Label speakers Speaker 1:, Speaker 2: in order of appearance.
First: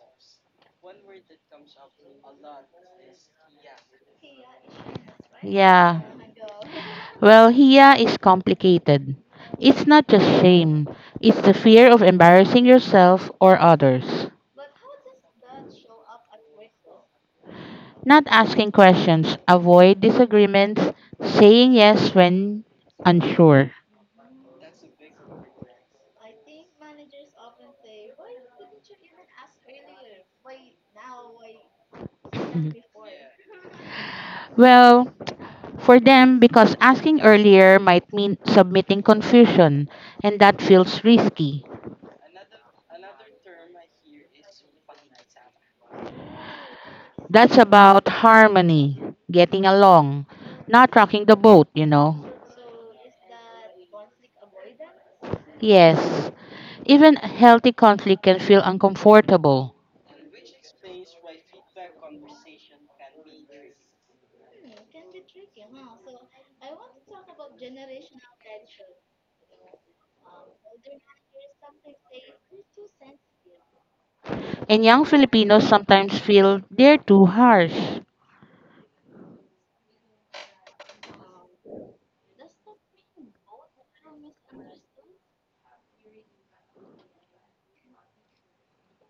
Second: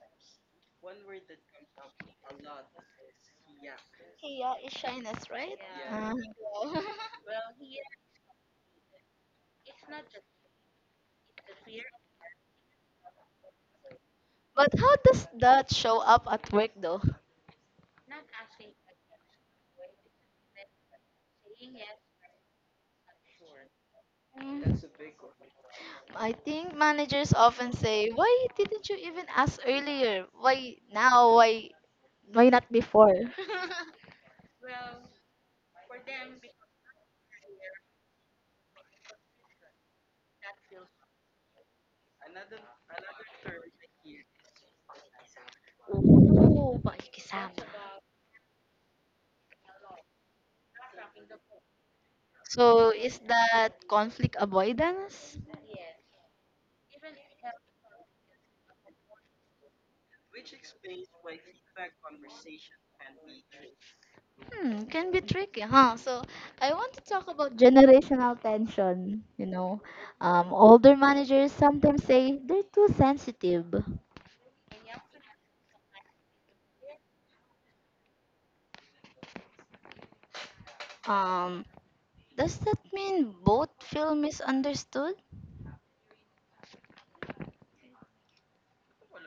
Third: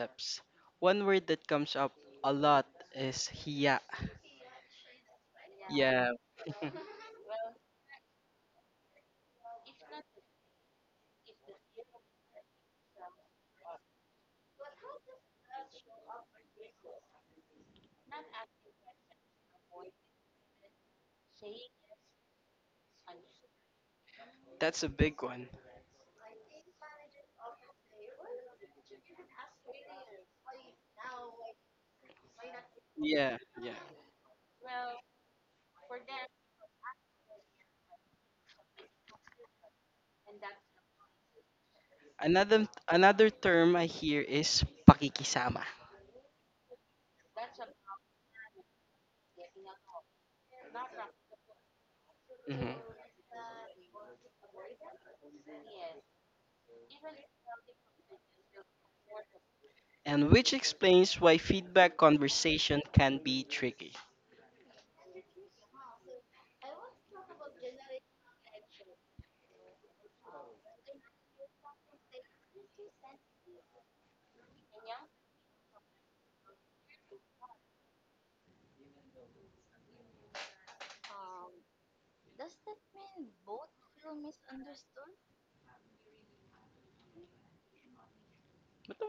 Speaker 1: concepts. One word that comes up a lot is hiya.
Speaker 2: Yeah, is shyness, right?
Speaker 3: Yeah.
Speaker 1: Yeah,
Speaker 2: Yeah.
Speaker 3: Well, Hia is complicated. It's not just shame, it's the fear of embarrassing yourself or others.
Speaker 2: But how does that show up at work though?
Speaker 3: Not asking questions, avoid disagreements, saying yes when unsure.
Speaker 1: that's a big one.
Speaker 2: I think managers often say, "Why didn't you even ask earlier? Why now? Why not
Speaker 3: Mhm.
Speaker 2: before?"
Speaker 1: Yeah, yeah.
Speaker 3: Well, for them, because asking earlier might mean submitting confusion, and that feels risky.
Speaker 1: Another term I hear is pakikisama.
Speaker 3: That's about harmony, getting along, not rocking the boat.
Speaker 2: So
Speaker 1: Mhm.
Speaker 2: is that conflict avoidance?
Speaker 3: Yes, even healthy conflict can feel uncomfortable,
Speaker 1: And which explains why feedback conversation can be tricky.
Speaker 2: Hmm, can be tricky, huh? So I want to talk about generational tension, Older managers sometimes say they're too sensitive.
Speaker 3: and young Filipinos sometimes feel they're too harsh.
Speaker 2: um. Does that mean both feel misunderstood?